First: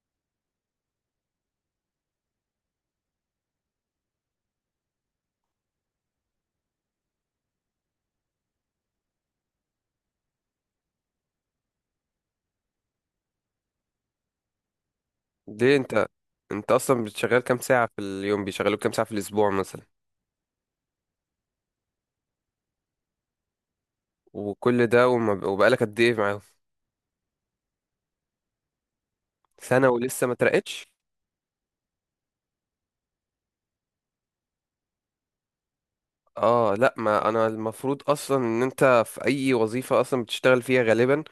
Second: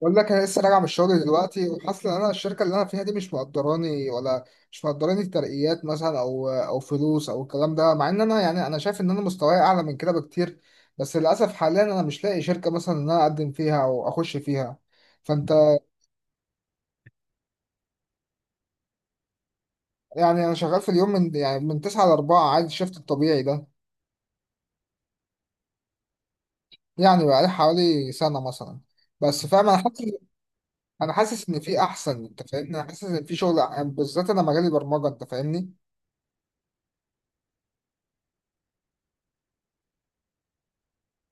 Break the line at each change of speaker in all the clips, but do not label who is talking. بقول لك انا لسه راجع من الشغل دلوقتي وحاسس ان انا الشركه اللي انا فيها دي مش مقدراني ترقيات مثلا او فلوس او الكلام ده، مع ان انا يعني انا شايف ان انا مستواي اعلى من كده بكتير. بس للاسف حاليا انا مش لاقي شركه مثلا ان انا اقدم فيها او اخش فيها. فانت.
ليه؟ انت اصلا بتشغل كام ساعة في اليوم؟ بيشغلوك كام ساعة في الاسبوع مثلا؟
يعني انا شغال في اليوم من 9 ل 4، عادي الشفت الطبيعي ده.
وكل ده، وبقالك قد ايه معاهم؟
يعني بقالي حوالي سنه مثلا. بس فاهم، انا
سنة
حاسس
ولسه ما ترقتش؟
انا حاسس ان في احسن، انت فاهمني؟ انا حاسس ان في شغل بالذات، انا مجالي برمجه، انت فاهمني.
اه لا، ما انا المفروض اصلا ان انت في اي وظيفة اصلا بتشتغل فيها غالبا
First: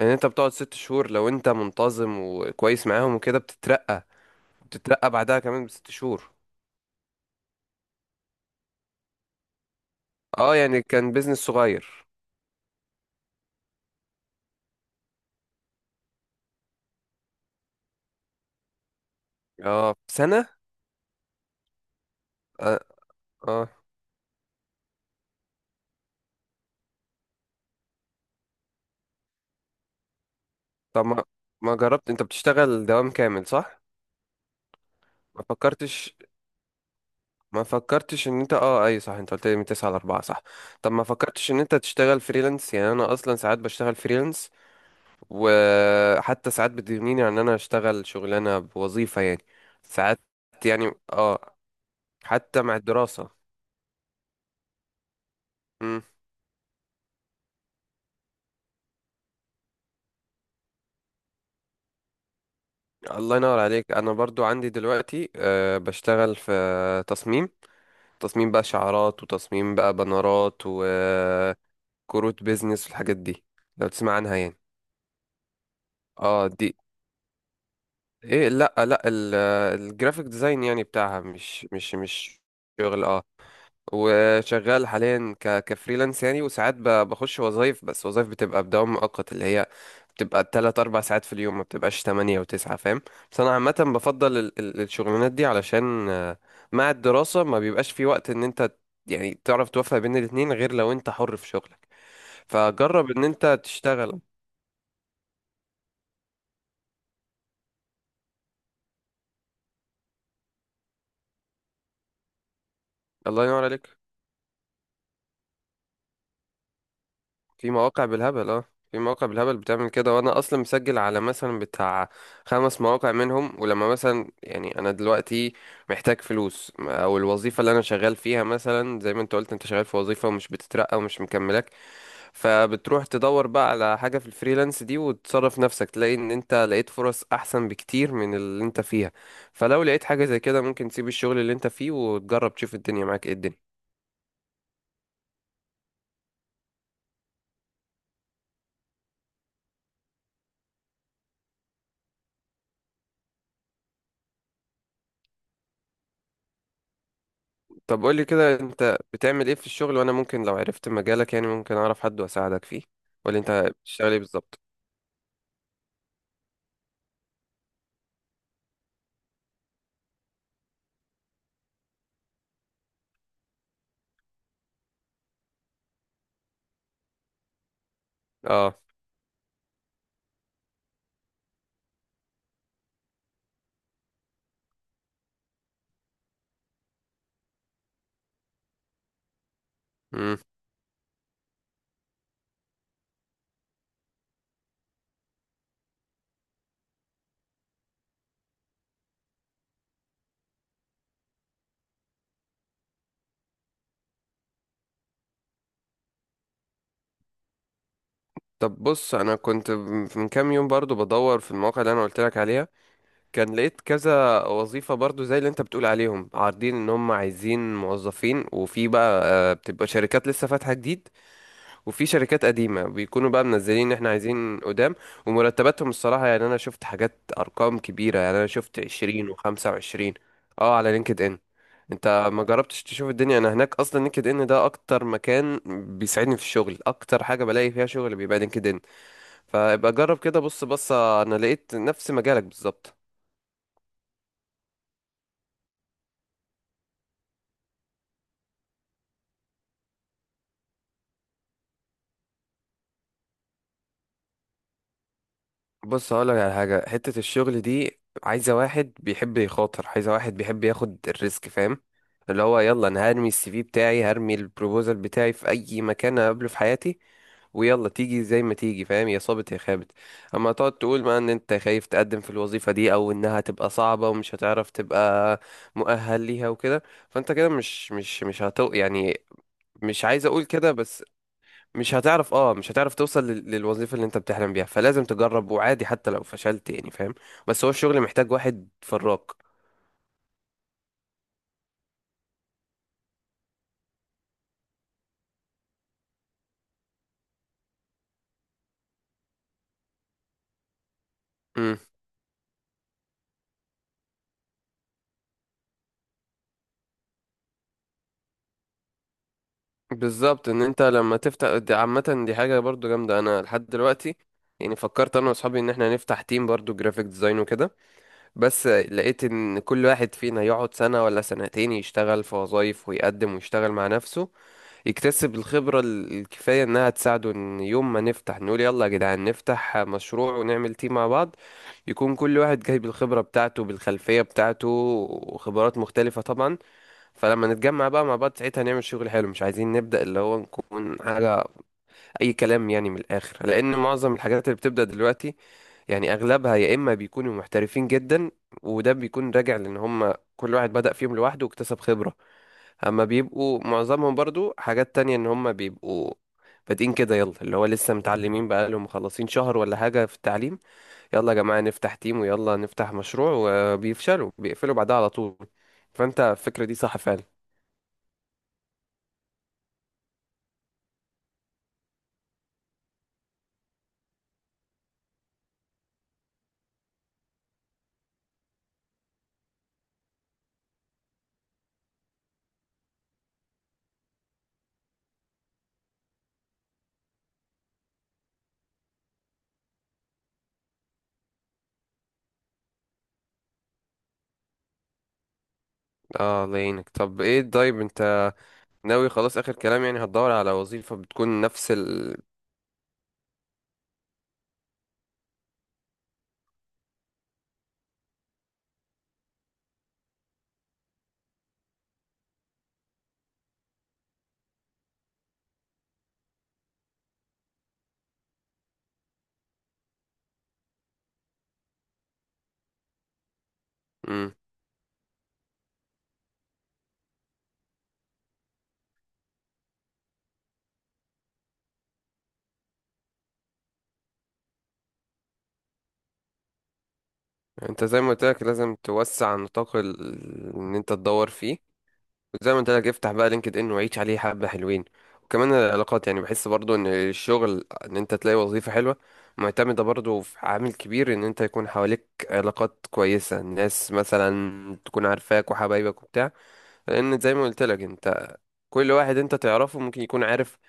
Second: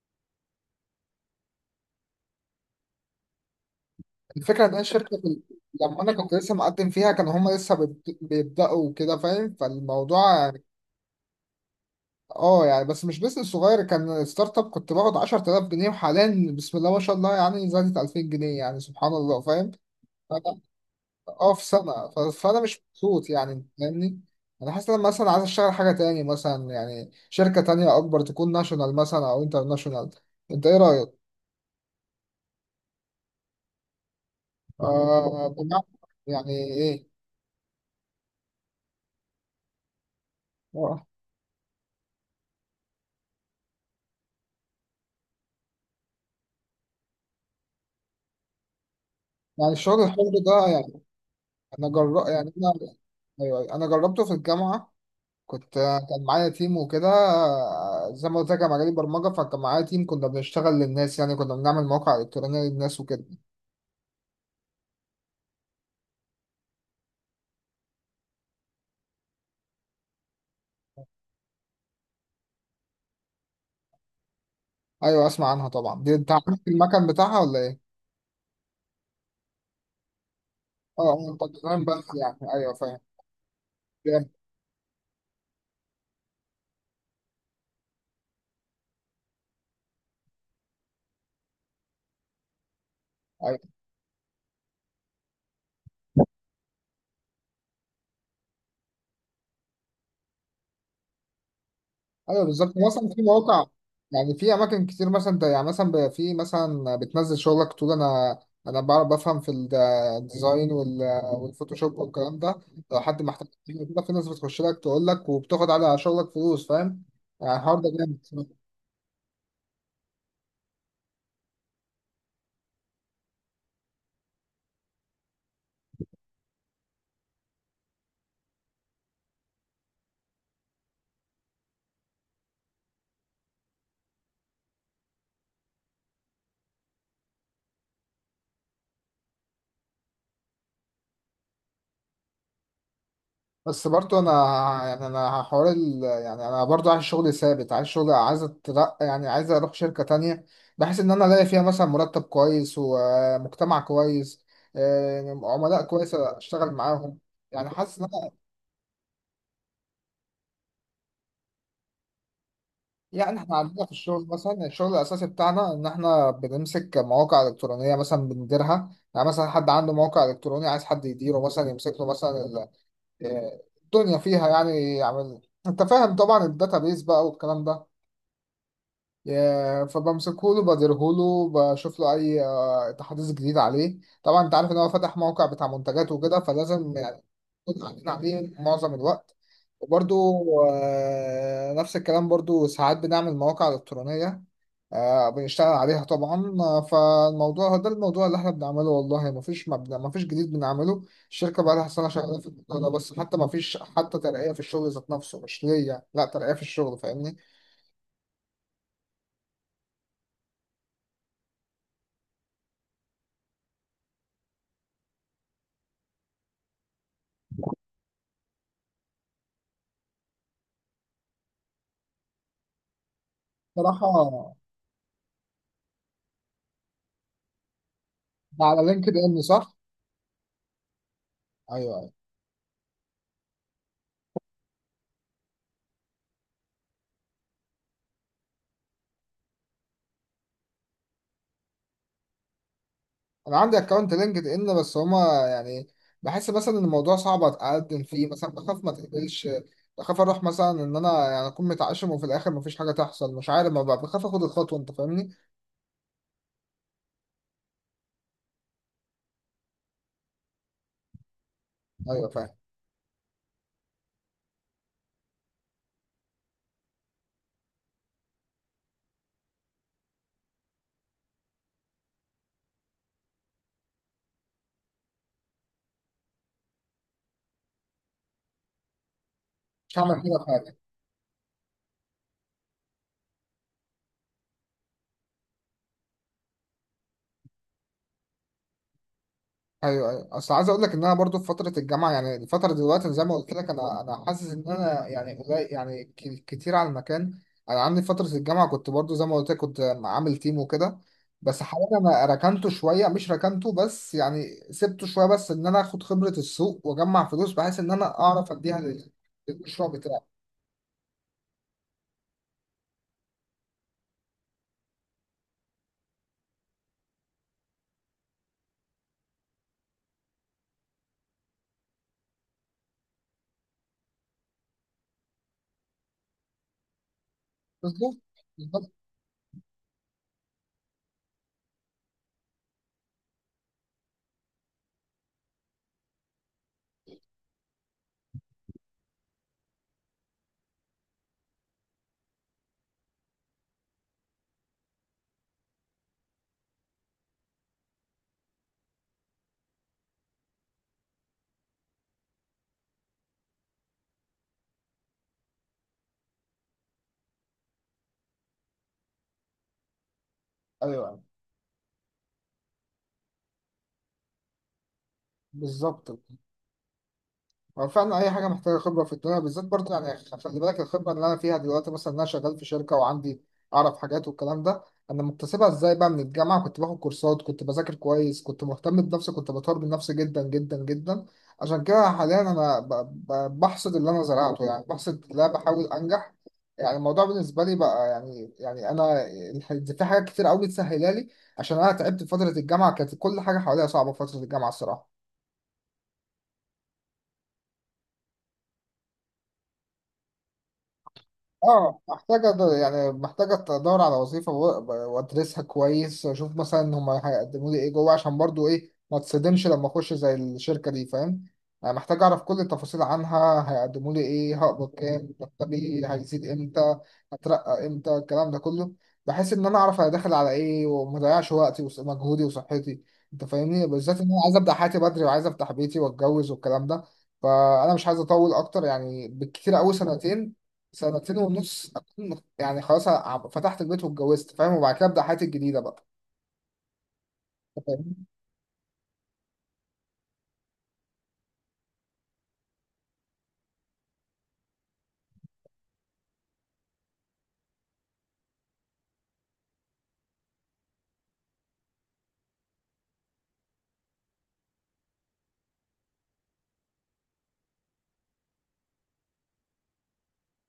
ان انت بتقعد 6 شهور، لو انت منتظم وكويس معاهم وكده بتترقى.
الفكرة إن هي
بتترقى
الشركة
بعدها
في...
كمان بست
لما أنا
شهور
كنت لسه مقدم فيها كانوا هما لسه بيبدأوا كده، فاهم؟ فالموضوع
اه
يعني،
يعني كان بيزنس صغير.
اه يعني بس مش بيزنس صغير، كان ستارت اب. كنت باخد 10000 جنيه، وحاليا بسم الله ما شاء الله يعني زادت 2000 جنيه، يعني سبحان الله، فاهم.
اه سنة.
فأنا- اه، في سنة، فأنا
اه.
مش مبسوط يعني، أنت
آه.
فاهمني. أنا حاسس إن أنا مثلا عايز أشتغل حاجة تاني، مثلا يعني شركة تانية أكبر، تكون ناشونال مثلا أو انترناشونال. أنت إيه
طب،
رأيك؟
ما جربت؟ انت بتشتغل دوام كامل صح؟ ما
آه، بمعنى
فكرتش
يعني إيه؟
ما فكرتش ان انت اه اي صح، انت قلت لي من 9 ل 4 صح؟ طب ما
آه.
فكرتش ان انت تشتغل فريلانس؟ يعني انا اصلا ساعات بشتغل فريلانس، وحتى ساعات بتغنيني عن ان انا اشتغل شغلانه بوظيفه يعني.
يعني الشغل
ساعات.
الحر ده
يعني
يعني
اه.
يعني
حتى
انا.
مع الدراسه.
أيوة، انا جربته في الجامعه. كنت
امم.
كان معايا تيم وكده. زي ما قلت لك، انا مجالي برمجه، فكان معايا تيم كنا بنشتغل للناس، يعني كنا بنعمل مواقع الكترونيه للناس وكده.
الله ينور عليك. انا برضو عندي دلوقتي بشتغل في تصميم تصميم بقى شعارات، وتصميم بقى بنرات وكروت بيزنس والحاجات دي، لو تسمع عنها يعني.
ايوه اسمع عنها طبعا. دي انت عارف
اه دي،
المكان بتاعها ولا ايه؟
ايه؟ لا لا، الجرافيك ديزاين يعني
اه،
بتاعها
آه، انت
مش
تمام
مش
بس،
مش
يعني ايوه فاهم.
شغل اه.
فاهم.
وشغال حاليا كفريلانس يعني، وساعات بخش وظايف، بس وظايف بتبقى بدوام مؤقت اللي هي بتبقى 3-4 ساعات في اليوم، ما بتبقاش 8 و9 فاهم. بس أنا
ايوه،
عامة بفضل الشغلانات دي علشان مع الدراسة ما بيبقاش في وقت إن أنت يعني تعرف توفق بين الاتنين، غير لو أنت حر في شغلك.
ايوه، بالظبط. مثلا
فجرب
في
إن أنت
مواقع،
تشتغل.
يعني في اماكن كتير، مثلا ده يعني مثلا في، مثلا بتنزل شغلك تقول انا، انا بعرف بفهم في الديزاين والفوتوشوب والكلام ده. لو حد
الله
محتاج
ينور
حاجة
عليك.
كده في ناس بتخش لك تقول لك وبتاخد على شغلك فلوس، فاهم. يعني
في
الحوار ده
مواقع
جامد.
بالهبل اه. في مواقع بالهبل بتعمل كده، وانا اصلا مسجل على مثلا بتاع خمس مواقع منهم، ولما مثلا يعني انا دلوقتي محتاج فلوس، او الوظيفه اللي انا شغال فيها مثلا زي ما انت قلت، انت شغال في وظيفه ومش بتترقى ومش مكملك، فبتروح تدور بقى على حاجه في الفريلانس دي وتصرف نفسك، تلاقي ان انت لقيت فرص احسن بكتير من اللي انت فيها. فلو لقيت حاجه زي كده ممكن تسيب الشغل اللي انت فيه وتجرب تشوف الدنيا معاك ايه الدنيا.
بس برضو انا، يعني انا يعني انا برضو عايز شغل ثابت، عايز شغل، عايز اترقى، يعني عايز اروح شركة تانية. بحيث ان انا الاقي فيها مثلا مرتب كويس ومجتمع كويس، عملاء كويسة اشتغل معاهم. يعني حاسس
طب
ان
قولي
انا.
كده، انت بتعمل ايه في الشغل؟ وانا ممكن لو عرفت مجالك يعني ممكن اعرف حد واساعدك فيه.
يعني
ولا انت
احنا عندنا في
بتشتغل ايه
الشغل
بالظبط؟
مثلا، الشغل الاساسي بتاعنا ان احنا بنمسك مواقع الكترونية مثلا بنديرها. يعني مثلا حد عنده موقع الكتروني عايز حد يديره، مثلا يمسك له مثلا الدنيا فيها، يعني يعمل، انت فاهم طبعا الداتابيز بقى والكلام ده.
اه
فبمسكهوله بديرهوله بشوف له اي تحديث جديد عليه. طبعا انت عارف ان هو فتح موقع بتاع منتجات وكده، فلازم يعني نكون قاعدين عليه معظم الوقت. وبرضو
امم
نفس الكلام، برضو ساعات بنعمل مواقع إلكترونية، بنشتغل عليها طبعا، فالموضوع ده الموضوع اللي احنا بنعمله، والله مفيش مبنى، مفيش جديد بنعمله. الشركة بقى لها سنة شغالة في الموضوع ده، بس حتى مفيش حتى ترقية في الشغل ذات نفسه مش ليا، لا ترقية في الشغل، فاهمني.
طب بص، انا كنت من كام يوم برضو بدور في المواقع اللي انا قلت لك عليها، كان لقيت كذا وظيفة برضو زي اللي انت بتقول عليهم عارضين ان هم عايزين موظفين، وفي بقى آه، بتبقى شركات لسه فاتحة جديد، وفي شركات قديمة بيكونوا بقى منزلين ان احنا
صراحة.
عايزين قدام. ومرتباتهم الصراحة يعني انا شفت حاجات ارقام كبيرة، يعني انا
ده
شفت
على لينكد
عشرين
ان
وخمسة
صح؟
وعشرين اه على لينكد ان.
ايوه ايوه.
انت ما جربتش تشوف الدنيا؟ انا هناك اصلا. لينكد ان ده اكتر مكان بيساعدني في الشغل، اكتر حاجة بلاقي فيها شغل بيبقى لينكد ان. فابقى جرب كده، بص بص انا لقيت نفس مجالك بالظبط.
انا عندي اكونت لينكد ان، بس هما يعني بحس مثلا ان الموضوع صعب اتقدم فيه، مثلا بخاف ما تقبلش، بخاف اروح مثلا ان انا يعني اكون متعشم وفي الاخر مفيش حاجه تحصل، مش عارف، ما بخاف اخد الخطوه، انت فاهمني؟
بص هقولك على حاجة، حتة الشغل دي عايزة واحد بيحب يخاطر، عايزة واحد بيحب ياخد الريسك فاهم؟
ايوه
اللي
فاهم.
هو يلا انا هرمي السي في بتاعي، هرمي البروبوزال بتاعي في اي مكان اقابله في حياتي، ويلا تيجي زي ما تيجي فاهم، يا صابت يا خابت. اما تقعد تقول بقى ان انت خايف تقدم في الوظيفة دي او انها تبقى صعبة ومش هتعرف تبقى مؤهل ليها وكده، فانت كده مش مش مش هتو يعني
مش
مش
هعمل
عايز اقول كده
حاجه.
بس، مش هتعرف توصل للوظيفة اللي انت بتحلم بيها. فلازم تجرب، وعادي حتى لو فشلت يعني فاهم. بس هو الشغل محتاج واحد فراك.
ايوه ايوه. اصل عايز اقول لك ان انا برضو في فتره الجامعه، يعني الفتره دلوقتي أنا زي ما قلت لك، انا حاسس ان انا يعني قليل، يعني كتير على المكان. انا عندي فتره الجامعه كنت برضو زي ما قلت لك، كنت عامل تيم وكده. بس
امم.
حاليا انا ركنته شويه، مش ركنته بس يعني سبته شويه، بس ان انا اخد خبره السوق واجمع فلوس، بحيث ان انا اعرف اديها للمشروع بتاعي.
بالظبط ان انت لما تفتح دي، عامة دي حاجة برضو جامدة. انا لحد دلوقتي يعني فكرت انا واصحابي ان احنا نفتح تيم برضو جرافيك ديزاين وكده، بس لقيت ان كل واحد فينا يقعد سنة ولا سنتين يشتغل في وظايف ويقدم ويشتغل مع نفسه، يكتسب الخبرة الكفاية إنها تساعده إن يوم ما
بالظبط.
نفتح نقول يلا يا
بالظبط.
جدعان نفتح مشروع ونعمل تيم مع بعض. يكون كل واحد جايب الخبرة بتاعته بالخلفية بتاعته، وخبرات مختلفة طبعا. فلما نتجمع بقى مع بعض ساعتها نعمل شغل حلو، مش عايزين نبدأ اللي هو نكون حاجة أي كلام يعني من الآخر، لأن معظم الحاجات اللي بتبدأ دلوقتي يعني أغلبها يا إما بيكونوا محترفين جدا، وده بيكون راجع لأن هم كل واحد بدأ فيهم لوحده واكتسب خبرة، اما بيبقوا معظمهم برضو حاجات تانية ان هم بيبقوا بادئين كده يلا اللي هو لسه متعلمين بقالهم مخلصين شهر ولا حاجة في التعليم،
ايوه
يلا يا جماعة نفتح تيم ويلا نفتح مشروع، وبيفشلوا بيقفلوا بعدها على طول.
بالظبط.
فانت الفكرة دي صح فعلا.
هو فعلا أي حاجة محتاجة خبرة في الدنيا، بالذات برضه، يعني خلي بالك، الخبرة اللي أنا فيها دلوقتي مثلا إن أنا شغال في شركة وعندي أعرف حاجات والكلام ده، أنا مكتسبها إزاي بقى؟ من الجامعة كنت باخد كورسات، كنت بذاكر كويس، كنت مهتم بنفسي، كنت بطور من نفسي جدا جدا جدا. عشان كده حاليا أنا بحصد اللي أنا زرعته، يعني بحصد اللي أنا بحاول أنجح. يعني الموضوع بالنسبة لي بقى يعني، يعني أنا في حاجات كتير أوي تسهلها لي، عشان أنا تعبت في فترة الجامعة، كانت كل حاجة حواليا صعبة في فترة الجامعة الصراحة.
اه الله يعينك. طب ايه؟ طيب انت ناوي خلاص، اخر كلام يعني هتدور على وظيفة بتكون نفس
اه،
ال
محتاجة يعني محتاجة أدور على وظيفة وأدرسها كويس وأشوف مثلا هما هيقدموا لي إيه جوه، عشان برضو إيه، ما تصدمش لما أخش زي الشركة دي، فاهم؟ يعني محتاج أعرف كل التفاصيل عنها، هيقدموا لي إيه، هقبض كام، مرتبي هيزيد إمتى، هترقى إمتى، الكلام ده كله. بحيث إن أنا أعرف أنا داخل على إيه، ومضيعش وقتي ومجهودي وصحتي، أنت فاهمني؟ بالذات إن
مم.
أنا عايز أبدأ حياتي بدري، وعايز أفتح بيتي وأتجوز والكلام ده. فأنا مش عايز أطول أكتر، يعني بالكتير أوي سنتين، سنتين ونص أكون يعني خلاص فتحت البيت واتجوزت، فاهم. وبعد كده أبدأ حياتي الجديدة بقى.
انت زي ما قلت
فاهم؟
لك لازم توسع نطاق ان انت تدور فيه. زي ما انت لك، افتح بقى لينكد ان وعيش عليه حبة حلوين. وكمان العلاقات يعني، بحس برضو ان الشغل ان انت تلاقي وظيفة حلوة معتمدة برضو في عامل كبير ان انت يكون حواليك علاقات كويسة، ناس مثلا تكون عارفاك وحبايبك وبتاع، لان زي ما قلت لك انت كل واحد انت تعرفه ممكن يكون عارف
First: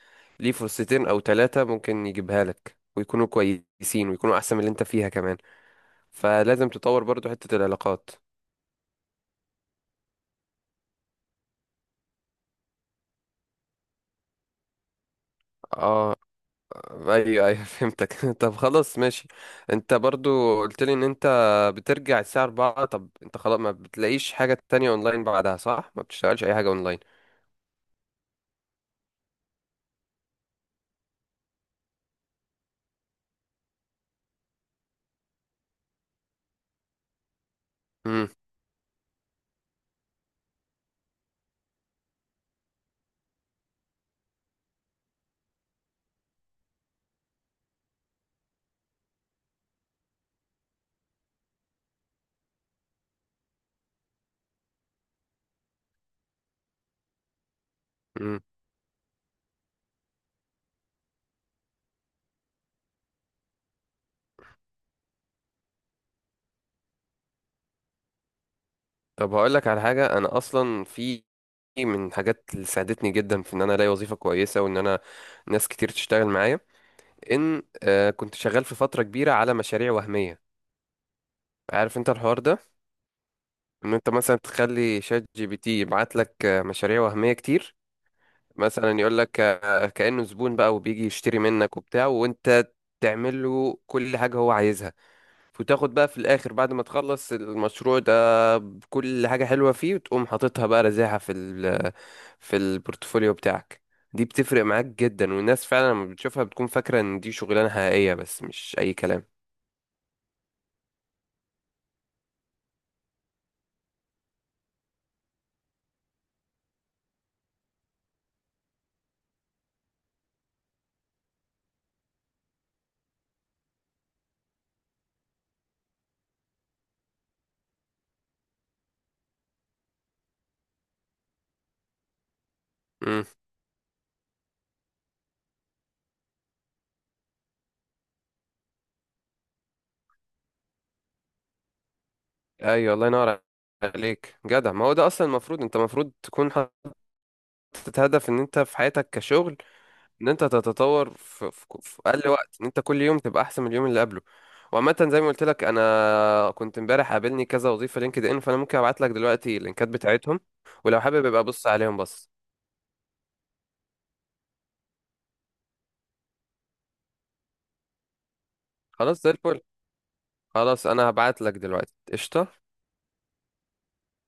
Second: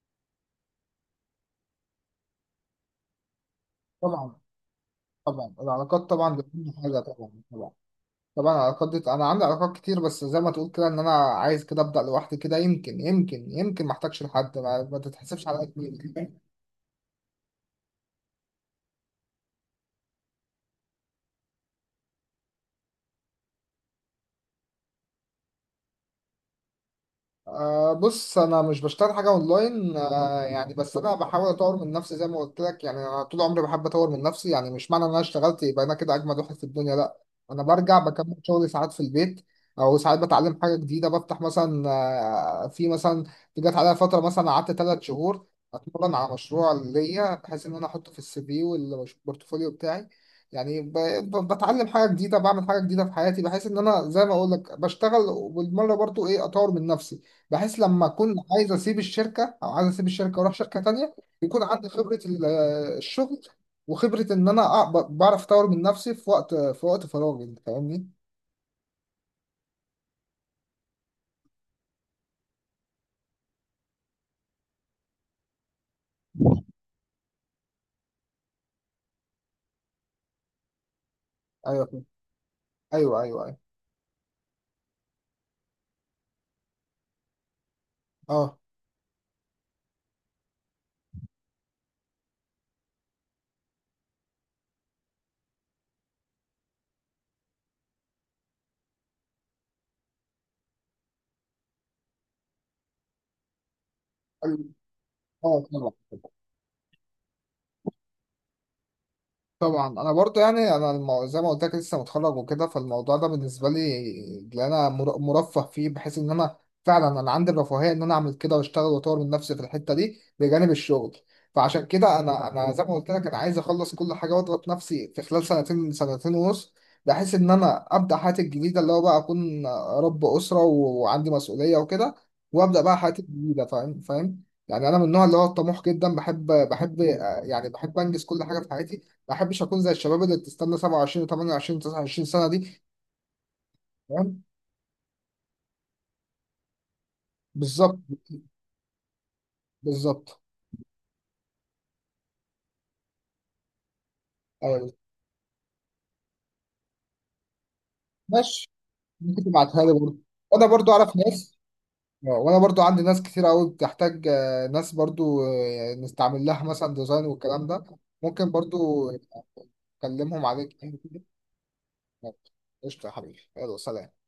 ليه فرصتين او ثلاثة، ممكن يجيبها لك ويكونوا كويسين
طبعا.
ويكونوا احسن من اللي انت فيها كمان.
طبعا العلاقات طبعا
فلازم
بتكون حاجة،
تطور برضو
طبعا
حتة
طبعا.
العلاقات.
طبعا العلاقات دي أنا عندي علاقات كتير، بس زي ما تقول كده إن أنا عايز كده أبدأ لوحدي كده، يمكن يمكن يمكن ما أحتاجش لحد، ما تتحسبش على
اه
كتير.
ايوه ايوه فهمتك. طب خلاص ماشي، انت برضو قلت لي ان انت بترجع الساعة 4. طب انت خلاص ما بتلاقيش حاجة تانية اونلاين بعدها صح؟ ما بتشتغلش اي حاجة اونلاين؟
أه بص، انا مش بشتغل حاجه اونلاين، أه يعني، بس انا بحاول اطور من نفسي زي ما قلت لك. يعني انا طول عمري بحب اطور من نفسي، يعني مش معنى ان انا اشتغلت يبقى انا كده اجمد واحد في الدنيا، لا. انا برجع
امم
بكمل شغلي ساعات في البيت، او ساعات بتعلم حاجه جديده، بفتح مثلا. أه، في مثلا جت عليا فتره مثلا قعدت ثلاث شهور اتمرن على مشروع ليا بحيث ان انا احطه في السي في والبورتفوليو بتاعي. يعني بتعلم حاجه جديده، بعمل حاجه جديده في حياتي، بحيث ان انا زي ما اقول لك بشتغل وبالمره برضو ايه اطور من نفسي، بحيث لما اكون
امم
عايز اسيب الشركه او عايز اسيب الشركه واروح شركه تانية، يكون عندي خبره الشغل، وخبره ان انا بعرف اطور من نفسي في وقت، في وقت فراغي، انت فاهمني؟
طب هقول لك على حاجة، انا اصلا في من حاجات اللي ساعدتني جدا في ان انا الاقي وظيفة كويسة وان انا ناس كتير تشتغل معايا، ان كنت شغال في فترة كبيرة على مشاريع وهمية. عارف
ايوه
انت الحوار ده،
ايوه ايوه. ايوه.
ان انت مثلا تخلي شات جي بي تي يبعت لك مشاريع وهمية كتير،
اه.
مثلا يقول لك كأنه زبون بقى وبيجي يشتري منك وبتاع، وانت تعمل له كل حاجة هو عايزها، وتاخد بقى في الآخر بعد ما تخلص المشروع ده بكل حاجة حلوة فيه، وتقوم حاططها بقى رزاعة في البورتفوليو بتاعك. دي
أيوه،
بتفرق معاك جدا،
اه
والناس فعلا
طبعا.
لما بتشوفها بتكون فاكرة ان دي شغلانة حقيقية بس مش أي كلام.
طبعا انا برضو يعني انا زي ما قلت لك لسه متخرج وكده، فالموضوع ده بالنسبه لي اللي انا مرفه فيه، بحيث ان انا فعلا انا عندي الرفاهيه ان انا اعمل كده واشتغل واطور من نفسي في الحته دي بجانب الشغل. فعشان كده انا زي ما قلت لك، انا عايز اخلص كل حاجه واضغط نفسي في خلال سنتين، سنتين ونص، بحيث ان انا ابدا حياتي الجديده، اللي هو بقى اكون رب اسره وعندي مسؤوليه وكده، وابدا بقى حياتي
امم.
الجديده. فاهم. فاهم. يعني انا من النوع اللي هو الطموح جدا، بحب يعني بحب انجز كل حاجه في حياتي، ما احبش اكون زي الشباب اللي بتستنى 27 و28 29 سنه دي.
ايوه الله ينور عليك،
تمام.
جدع. ما هو ده اصلا المفروض، انت المفروض تكون
بالظبط.
حاطط هدف ان انت في حياتك كشغل ان
بالظبط.
انت تتطور في اقل وقت، ان انت كل يوم تبقى احسن من اليوم اللي قبله.
ايوه.
وعامة زي ما قلت لك انا كنت امبارح قابلني كذا وظيفة لينكد ان، فانا
ماشي.
ممكن ابعت لك
ممكن
دلوقتي
تبعتها
اللينكات
لي برضه،
بتاعتهم،
وانا برضه
ولو
اعرف
حابب يبقى
ناس.
بص عليهم بس.
وانا برضه عندي ناس كتير قوي بتحتاج، ناس، برضه نستعمل لها مثلا ديزاين والكلام ده. ممكن برضه
خلاص زي الفل.
اكلمهم عليك
خلاص
يعني
انا
كده.
هبعت لك دلوقتي قشطة.
قشطه يا حبيبي، يلا سلام.